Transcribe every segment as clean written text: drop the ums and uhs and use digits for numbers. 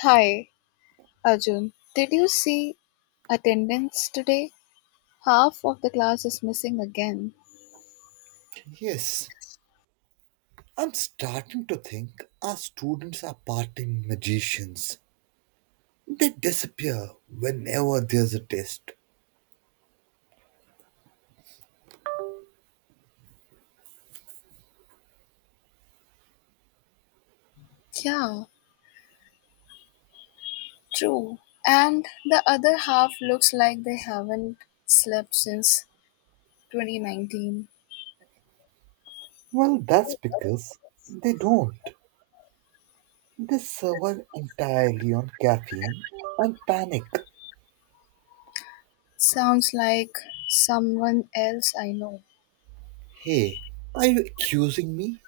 Hi, Arjun. Did you see attendance today? Half of the class is missing again. Yes, I'm starting to think our students are part-time magicians. They disappear whenever there's a test. Yeah, true. And the other half looks like they haven't slept since 2019. Well, that's because they don't. They survive entirely on caffeine and panic. Sounds like someone else I know. Hey, are you accusing me?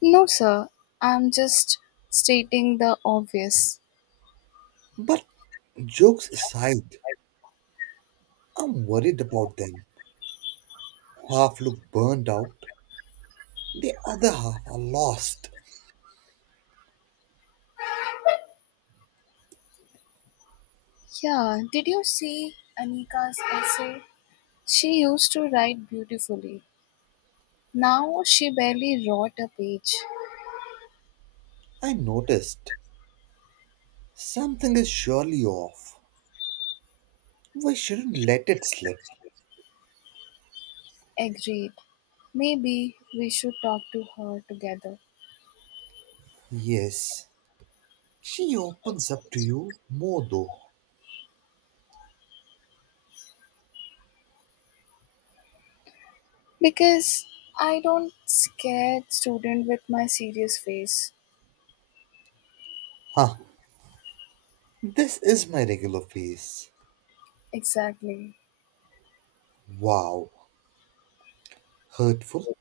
No, sir. I'm just stating the obvious. But jokes aside, I'm worried about them. Half look burned out, the other half are lost. Yeah, did you see Anika's essay? She used to write beautifully. Now she barely wrote a page. I noticed something is surely off. We shouldn't let it slip. Agreed. Maybe we should talk to her together. Yes, she opens up to you more though. Because I don't scare student with my serious face. Huh, this is my regular face. Exactly. Wow, hurtful.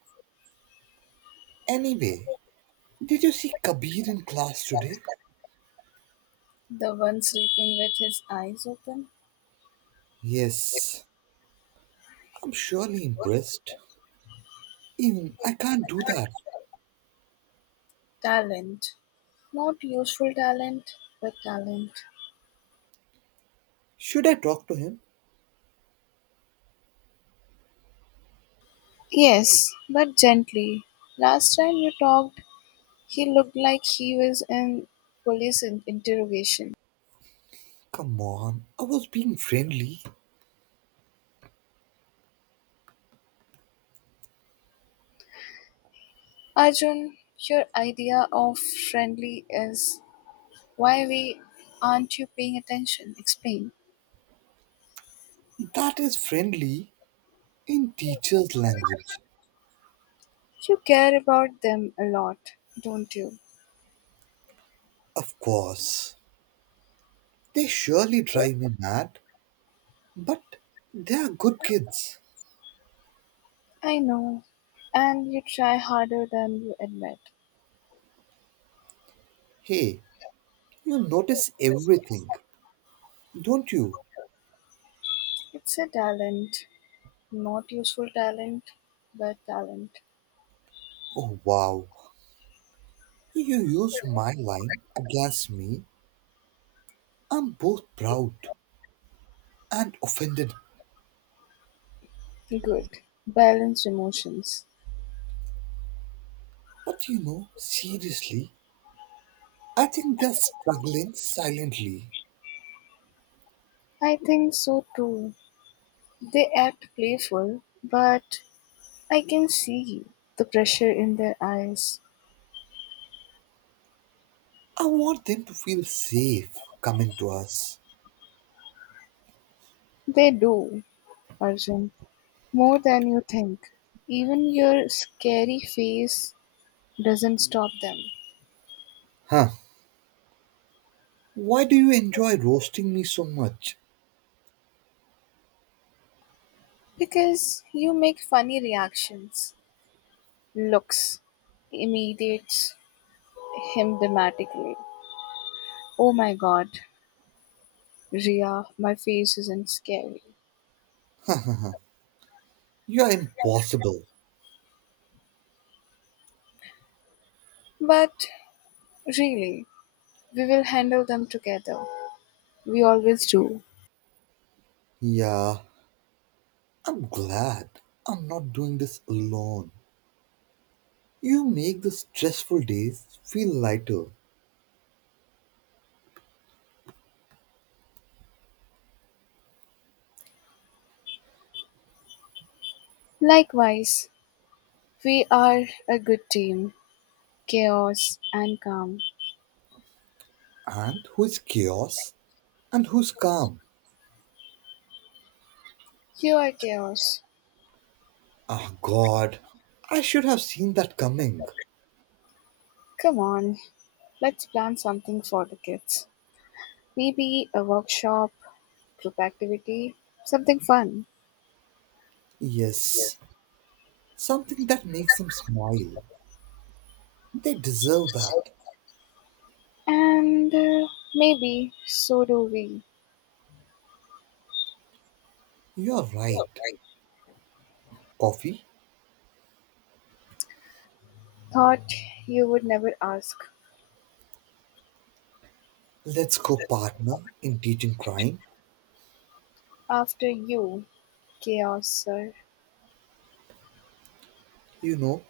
Anyway, did you see Kabir in class today? The one sleeping with his eyes open. Yes, I'm surely impressed. Even I can't do that. Talent. Not useful talent, but talent. Should I talk to him? Yes, but gently. Last time you talked, he looked like he was in interrogation. Come on, I was being friendly. Arjun, your idea of friendly is, why we aren't you paying attention? Explain. That is friendly in teacher's language. You care about them a lot, don't you? Of course. They surely drive me mad. But they are good kids. I know. And you try harder than you admit. Hey, you notice everything, don't you? It's a talent. Not useful talent, but talent. Oh, wow. You used my line against me. I'm both proud and offended. Good. Balanced emotions. But seriously, I think they're struggling silently. I think so too. They act playful, but I can see the pressure in their eyes. I want them to feel safe coming to us. They do, Arjun. More than you think. Even your scary face doesn't stop them. Huh. Why do you enjoy roasting me so much? Because you make funny reactions, looks, imitates him dramatically. Oh my god, Ria, my face isn't scary. You are impossible. But really, we will handle them together. We always do. Yeah, I'm glad I'm not doing this alone. You make the stressful days feel lighter. Likewise, we are a good team. Chaos and calm. And who's chaos and who's calm? You are chaos. Ah, God, I should have seen that coming. Come on, let's plan something for the kids. Maybe a workshop, group activity, something fun. Yes, Yes, something that makes them smile. They deserve so, that. And maybe so do we. You're Yeah, right. right. Coffee, Thought you would never ask. let's go That's partner in teaching crime. right. After you, chaos, sir. You know,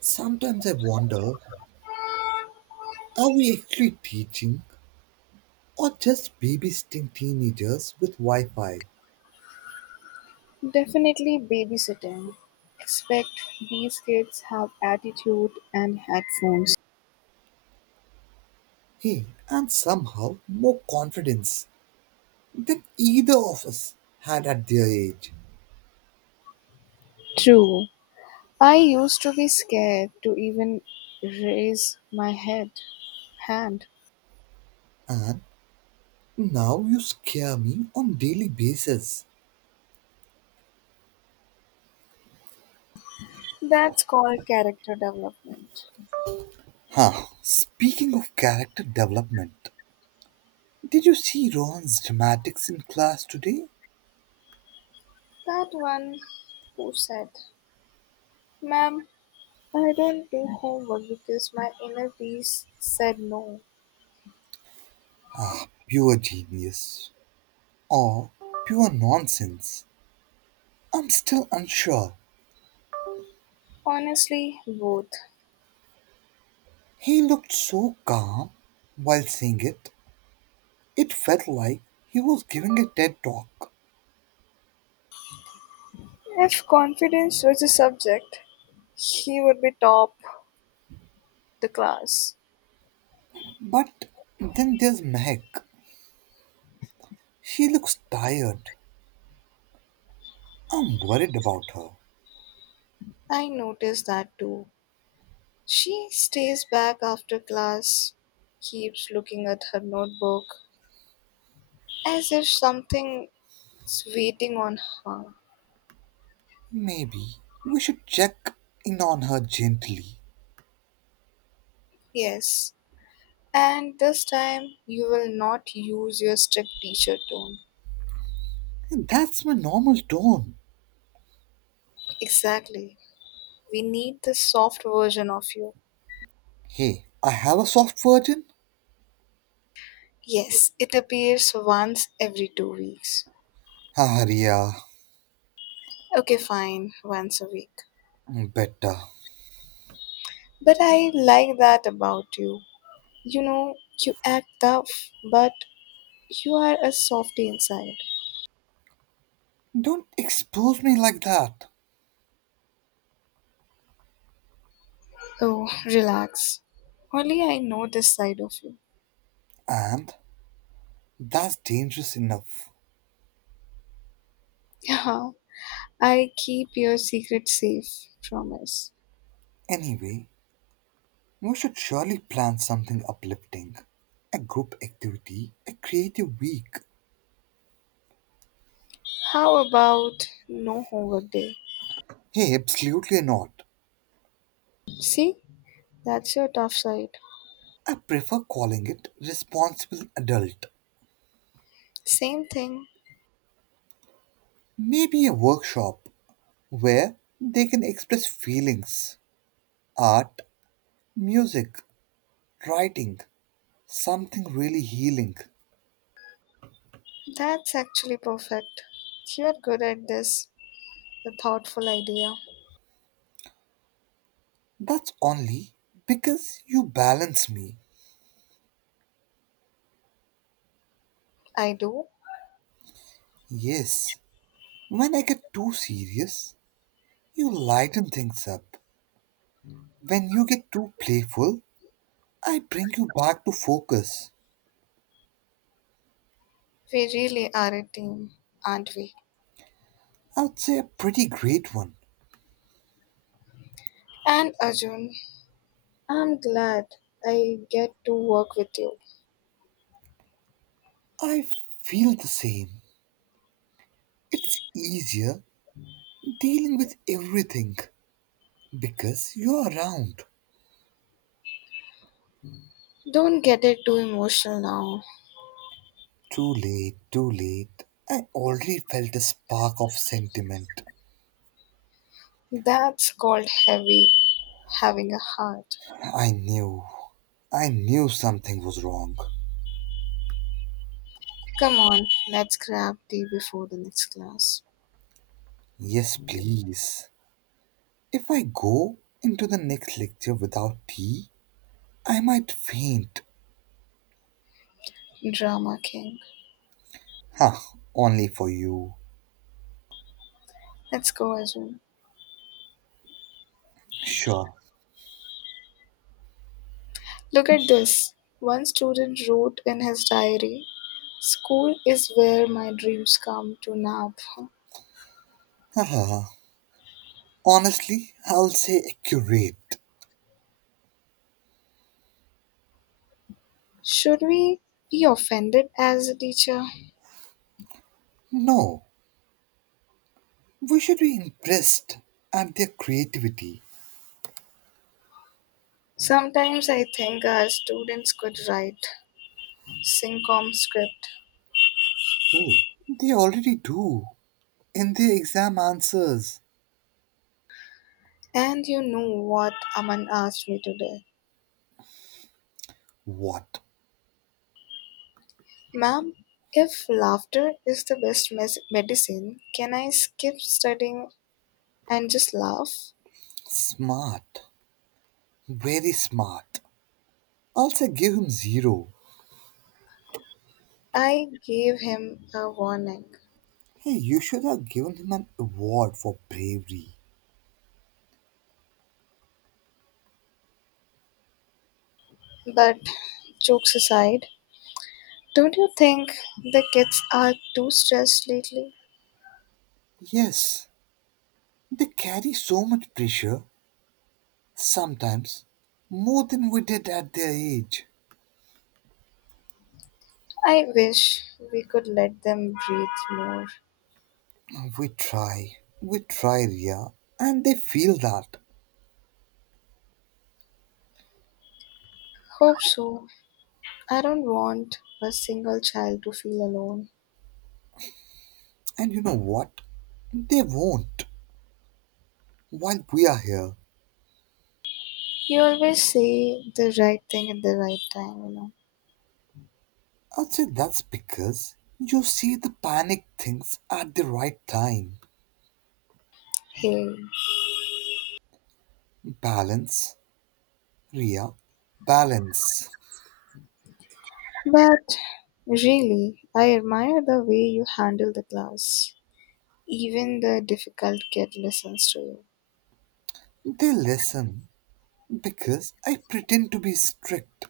sometimes I wonder, are we actually teaching or just babysitting teenagers with Wi Fi? Definitely babysitting. Expect these kids have attitude and headphones. Hey, and somehow more confidence than either of us had at their age. True. I used to be scared to even raise my head hand. And now you scare me on daily basis. That's called character development. Huh. Speaking of character development, did you see Ron's dramatics in class today? That one who said, "Ma'am, I don't do homework because my inner peace said no." Pure genius or pure nonsense? I'm still unsure. Honestly, both. He looked so calm while saying it. It felt like he was giving a TED talk. If confidence was a subject, he would be top the class. But then there's Meg. She looks tired. I'm worried about her. I noticed that too. She stays back after class, keeps looking at her notebook as if something's waiting on her. Maybe we should check in on her gently. Yes, and this time you will not use your strict teacher tone. That's my normal tone. Exactly. We need the soft version of you. Hey, I have a soft virgin. Yes, it appears once every two weeks. Arya, Okay, fine, once a week. better. But I like that about you. You know, you act tough, but you are a softy inside. Don't expose me like that. Oh, relax. Only I know this side of you. And that's dangerous enough. Yeah, I keep your secret safe, promise. Anyway, we should surely plan something uplifting. A group activity, a creative week. How about no homework day? Hey, absolutely not. See, that's your tough side. I prefer calling it responsible adult. Same thing. Maybe a workshop where they can express feelings, art, music, writing, something really healing. That's actually perfect. You're good at this. The thoughtful idea. That's only because you balance me. I do. Yes, when I get too serious, you lighten things up. When you get too playful, I bring you back to focus. We really are a team, aren't we? I would say a pretty great one. And Arjun, I'm glad I get to work with you. I feel the same. It's easier dealing with everything because you're around. Don't get it too emotional now. Too late, too late. I already felt a spark of sentiment. That's called heavy, having a heart. I knew. I knew something was wrong. Come on, let's grab tea before the next class. Yes, please. If I go into the next lecture without tea, I might faint. Drama King. Huh, only for you. Let's go, Arjun. Sure. Look at this, one student wrote in his diary, "School is where my dreams come to nap." Ah, honestly, I'll say accurate. Should we be offended as a teacher? No, we should be impressed at their creativity. Sometimes I think our students could write syncom script. Oh, they already do in their exam answers. And you know what Aman asked me today? What? "Ma'am, if laughter is the best medicine, can I skip studying and just laugh?" Smart. Very smart. Also give him zero. I gave him a warning. Hey, you should have given him an award for bravery. But jokes aside, don't you think the kids are too stressed lately? Yes, they carry so much pressure, sometimes, more than we did at their age. I wish we could let them breathe more. We try. We try, Ria. And they feel that. Hope so. I don't want a single child to feel alone. And you know what? They won't. While we are here, You always say the right thing at the right time, you know. I'd say that's because you see the panic things at the right time. Hey. Balance. Yeah, balance. But really, I admire the way you handle the class. Even the difficult kid listens to you. They listen because I pretend to be strict.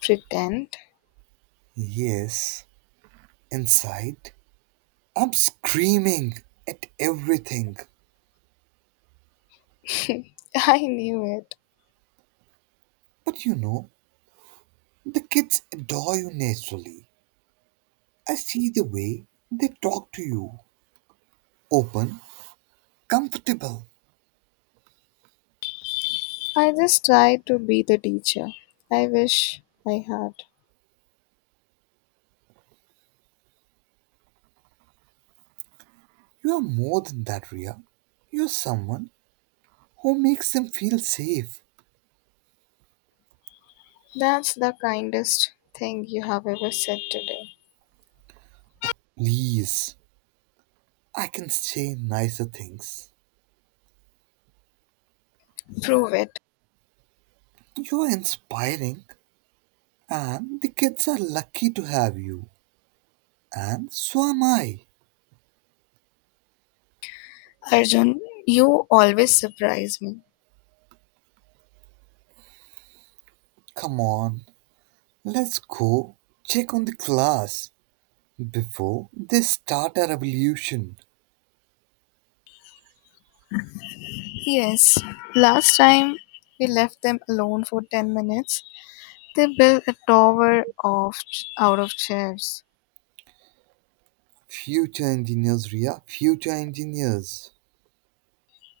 Pretend? Yes, inside I'm screaming at everything. I knew it. But the kids adore you naturally. I see the way they talk to you. Open, comfortable. I just try to be the teacher. I wish I had. You are more than that, Ria. You're someone who makes them feel safe. That's the kindest thing you have ever said today. Please, I can say nicer things. Prove it. You are inspiring, and the kids are lucky to have you. And so am I. Arjun, you always surprise me. Come on, let's go check on the class before they start a revolution. Yes, last time we left them alone for 10 minutes, they built a tower of out of chairs. Future engineers, Ria. Future engineers.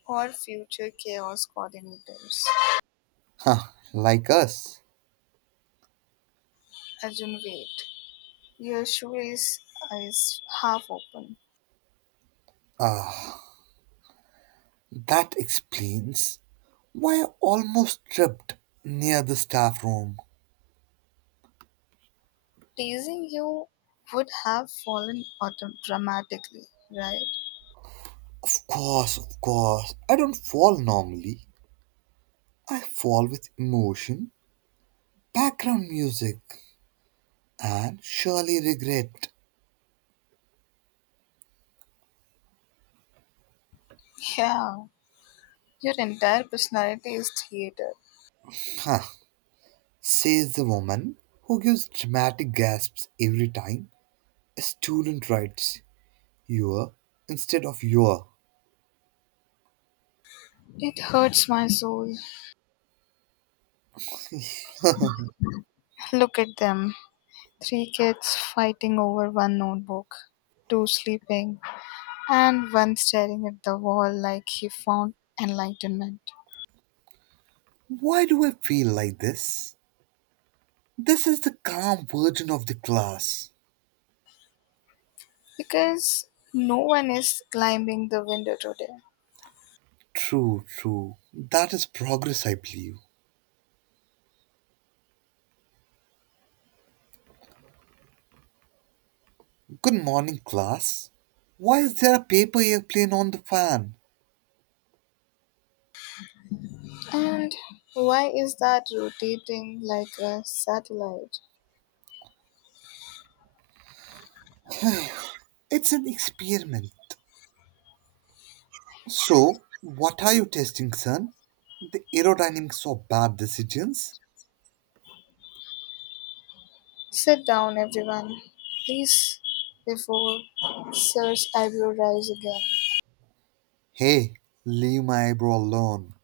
Or future chaos coordinators. Huh, like us. Arjun, wait. Your shoelace is half open. Ah, that explains why I almost tripped near the staff room. Teasing you would have fallen dramatically, right? Of course, of course. I don't fall normally. I fall with emotion, background music, and surely regret. Yeah, your entire personality is theater. Huh, says the woman who gives dramatic gasps every time a student writes your instead of your. It hurts my soul. Look at them, three kids fighting over one notebook, two sleeping, and one staring at the wall like he found enlightenment. Why do I feel like this? This is the calm version of the class. Because no one is climbing the window today. True, true. That is progress, I believe. Good morning, class. Why is there a paper airplane on the fan? And why is that rotating like a satellite? It's an experiment. So, what are you testing, son? The aerodynamics of bad decisions? Sit down, everyone, please, before Sir's eyebrow rise again. Hey, leave my eyebrow alone.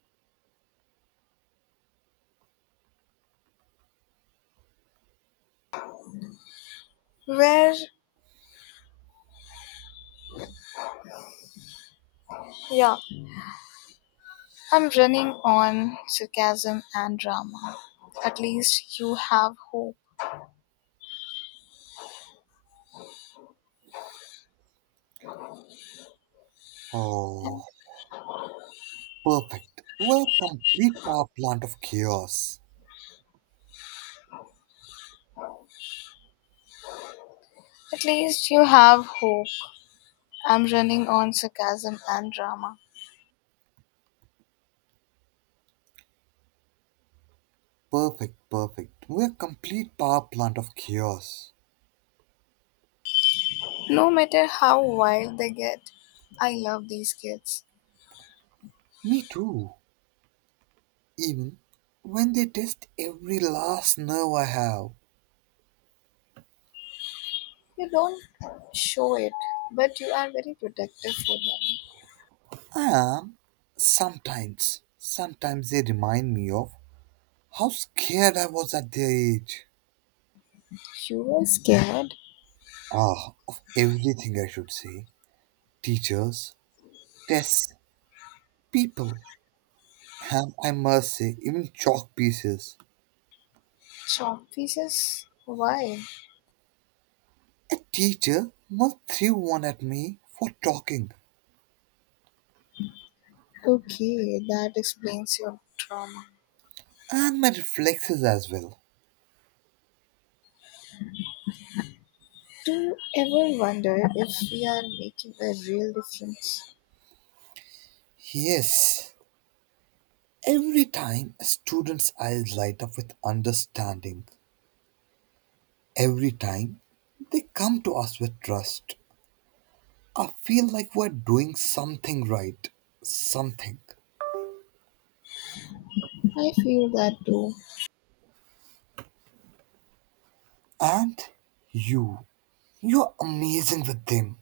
Where, yeah, I'm running on sarcasm and drama. At least you have hope. Oh, perfect. We're complete power plant of chaos. At least you have hope. I'm running on sarcasm and drama. Perfect, perfect. We're complete power plant of chaos. No matter how wild they get, I love these kids. Me too. Even when they test every last nerve I have, You don't show it, but you are very protective for them. I am sometimes, sometimes they remind me of how scared I was at their age. You were scared? Ah, of everything I should say. Teachers, tests, people, and I must say, even chalk pieces. Chalk pieces? Why? A teacher once threw one at me for talking Okay, that explains your trauma. and my reflexes as well. Do you ever wonder if we are making a real difference? Yes, every time a student's eyes light up with understanding, every time they come to us with trust, I feel like we're doing something right. Something. I feel that too. And you, you're amazing with them.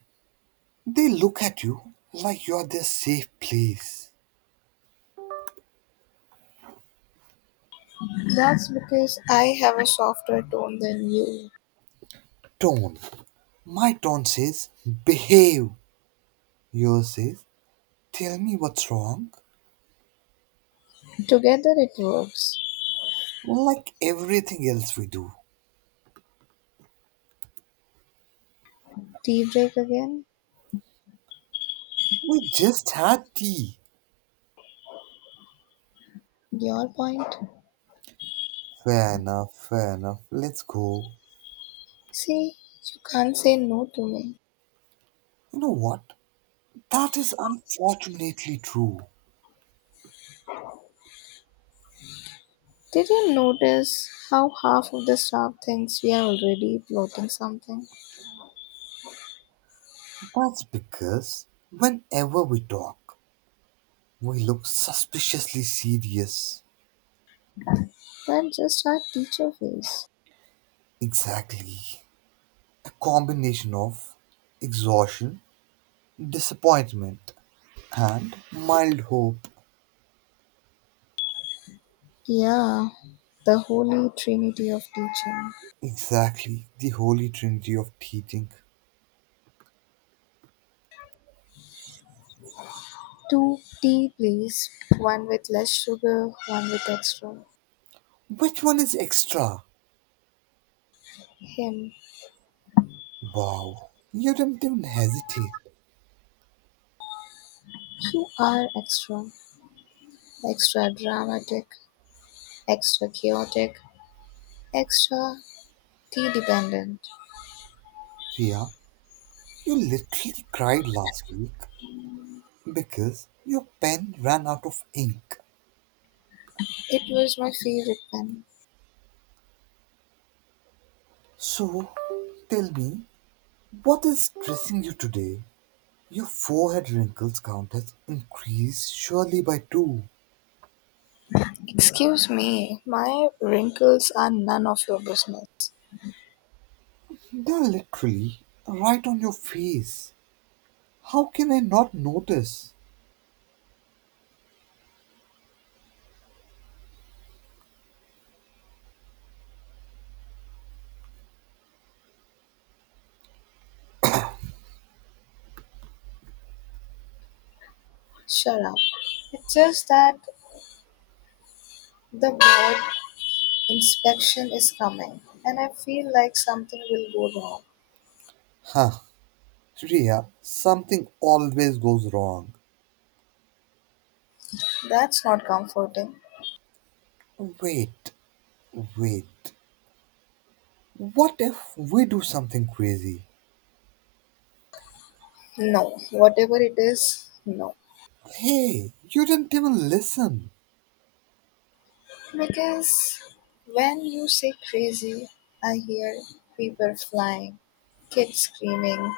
They look at you like you're their safe place. That's because I have a softer tone than you. Tone. My tone says, behave. Yours says, tell me what's wrong. Together it works. Well, like everything else we do. Tea break again? We just had tea. Your point? Fair enough, fair enough. Let's go. See, you can't say no to me. You know what? That is unfortunately true. Did you notice how half of the staff thinks we are already plotting something? That's because whenever we talk, we look suspiciously serious. That's just our teacher face. Exactly. A combination of exhaustion, disappointment, and mild hope. Yeah, the holy trinity of teaching. Exactly, the holy trinity of teaching. Two tea, please. One with less sugar, one with extra. Which one is extra? Him. Wow, you didn't even hesitate. You are extra. Extra dramatic, extra chaotic, extra tea dependent. Ria, you literally cried last week because your pen ran out of ink. It was my favorite pen. So, tell me, what is stressing you today? Your forehead wrinkles count has increased surely by two. Excuse me, my wrinkles are none of your business. They're literally right on your face. How can I not notice? Shut up. It's just that the board inspection is coming and I feel like something will go wrong. Huh, Shreya, something always goes wrong. That's not comforting. Wait, wait. What if we do something crazy? No, whatever it is, no. Hey, you didn't even listen. Because when you say crazy, I hear paper flying, kids screaming,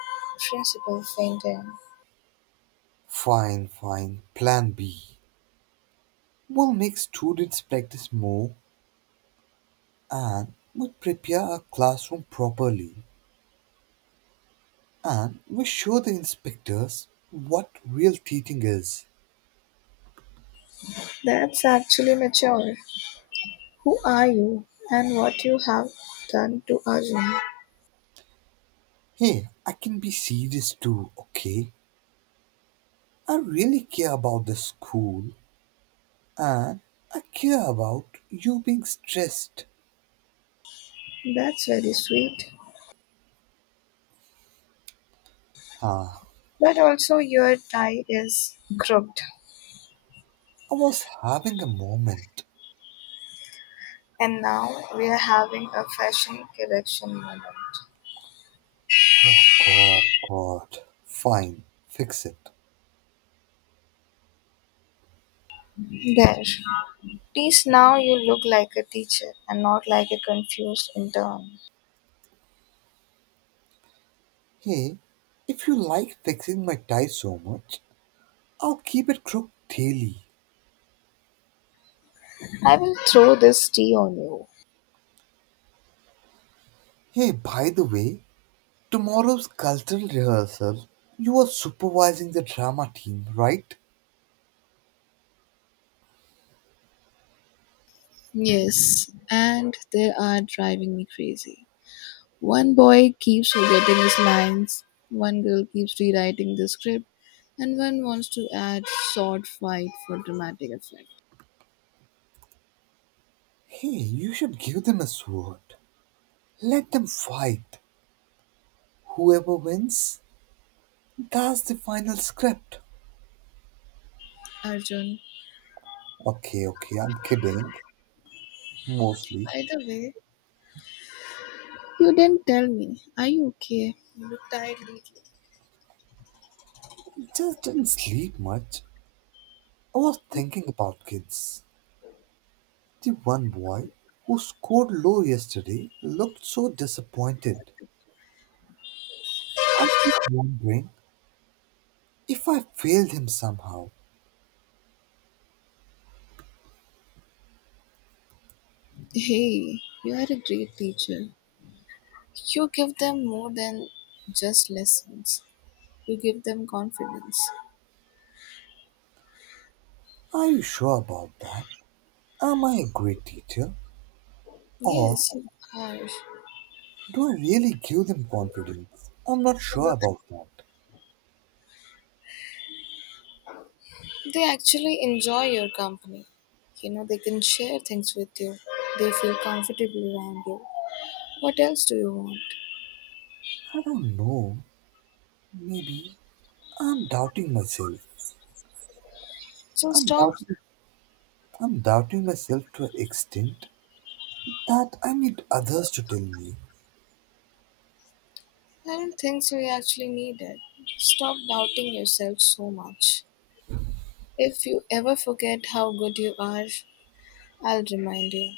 principal fainting. Fine, fine. Plan B. We'll make students practice more and we'll prepare our classroom properly. And we show the inspectors what real teaching is. That's actually mature. Who are you and what you have done to Arjun? Hey, I can be serious too, okay? I really care about the school and I care about you being stressed. That's very sweet. Ah, But also your tie is crooked. I was having a moment. And now we are having a fashion correction moment. Oh God, God. Fine, fix it. There. Please now you look like a teacher and not like a confused intern. Hey, if you like fixing my tie so much, I'll keep it crooked daily. I will throw this tea on you. Hey, by the way, tomorrow's cultural rehearsal, you are supervising the drama team, right? Yes, and they are driving me crazy. One boy keeps forgetting his lines, one girl keeps rewriting the script, and one wants to add sword fight for dramatic effect. Hey, you should give them a sword. Let them fight. Whoever wins, that's the final script. Arjun, Okay, okay, I'm kidding. Mostly. by the way, you didn't tell me. Are you okay? You look tired lately. Just didn't sleep much. I was thinking about kids. The one boy who scored low yesterday looked so disappointed. I keep wondering if I failed him somehow. Hey, you are a great teacher. You give them more than just lessons. You give them confidence. Are you sure about that? Am I a great teacher? Or Yes, you do I really give them confidence? I'm not sure are. about that. They actually enjoy your company. You know, they can share things with you. They feel comfortable around you. What else do you want? I don't know. Maybe I'm doubting myself. So I'm stop. doubting I'm doubting myself to an extent that I need others to tell me. I don't think so. You actually need it. Stop doubting yourself so much. If you ever forget how good you are, I'll remind you.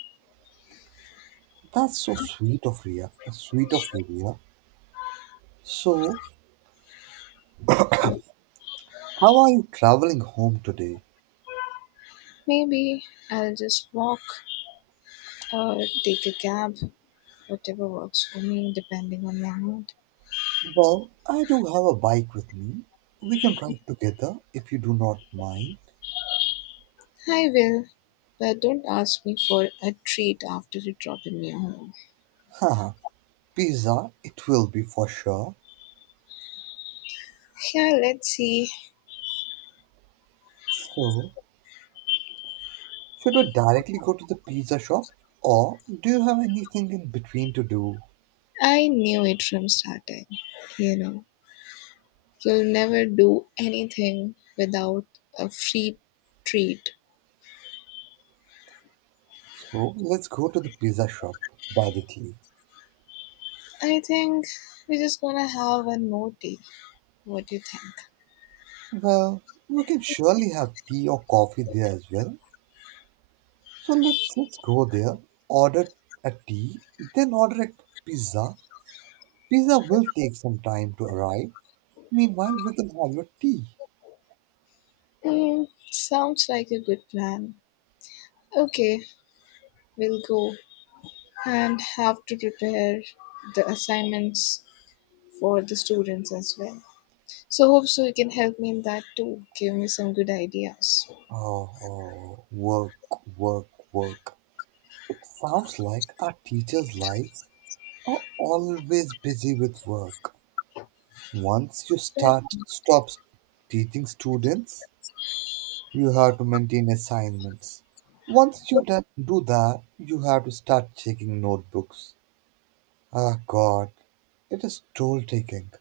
That's so sweet of Ria. Sweet of you, Ria. So, how are you traveling home today? Maybe I'll just walk or take a cab, whatever works for me, depending on my mood. Well, I do have a bike with me. We can ride together if you do not mind. I will, but don't ask me for a treat after you drop in your home. Haha, pizza, it will be for sure. Yeah, let's see. So, should we directly go to the pizza shop or do you have anything in between to do? I knew it from starting. You know, you'll never do anything without a free treat. So, let's go to the pizza shop directly. I think we're just gonna have one more day. What do you think? Well, we can surely have tea or coffee there as well. So let's just go there, order a tea, then order a pizza. Pizza will take some time to arrive. Meanwhile, we can have your tea. Mm, sounds like a good plan. Okay, we'll go and have to prepare the assignments for the students as well. So hope so you can help me in that too. Give me some good ideas. Oh, oh, work, work, work. It sounds like our teachers' lives are always busy with work. Once you start, stop teaching students, you have to maintain assignments. Once you do that, you have to start checking notebooks. Ah, God, it is toll taking.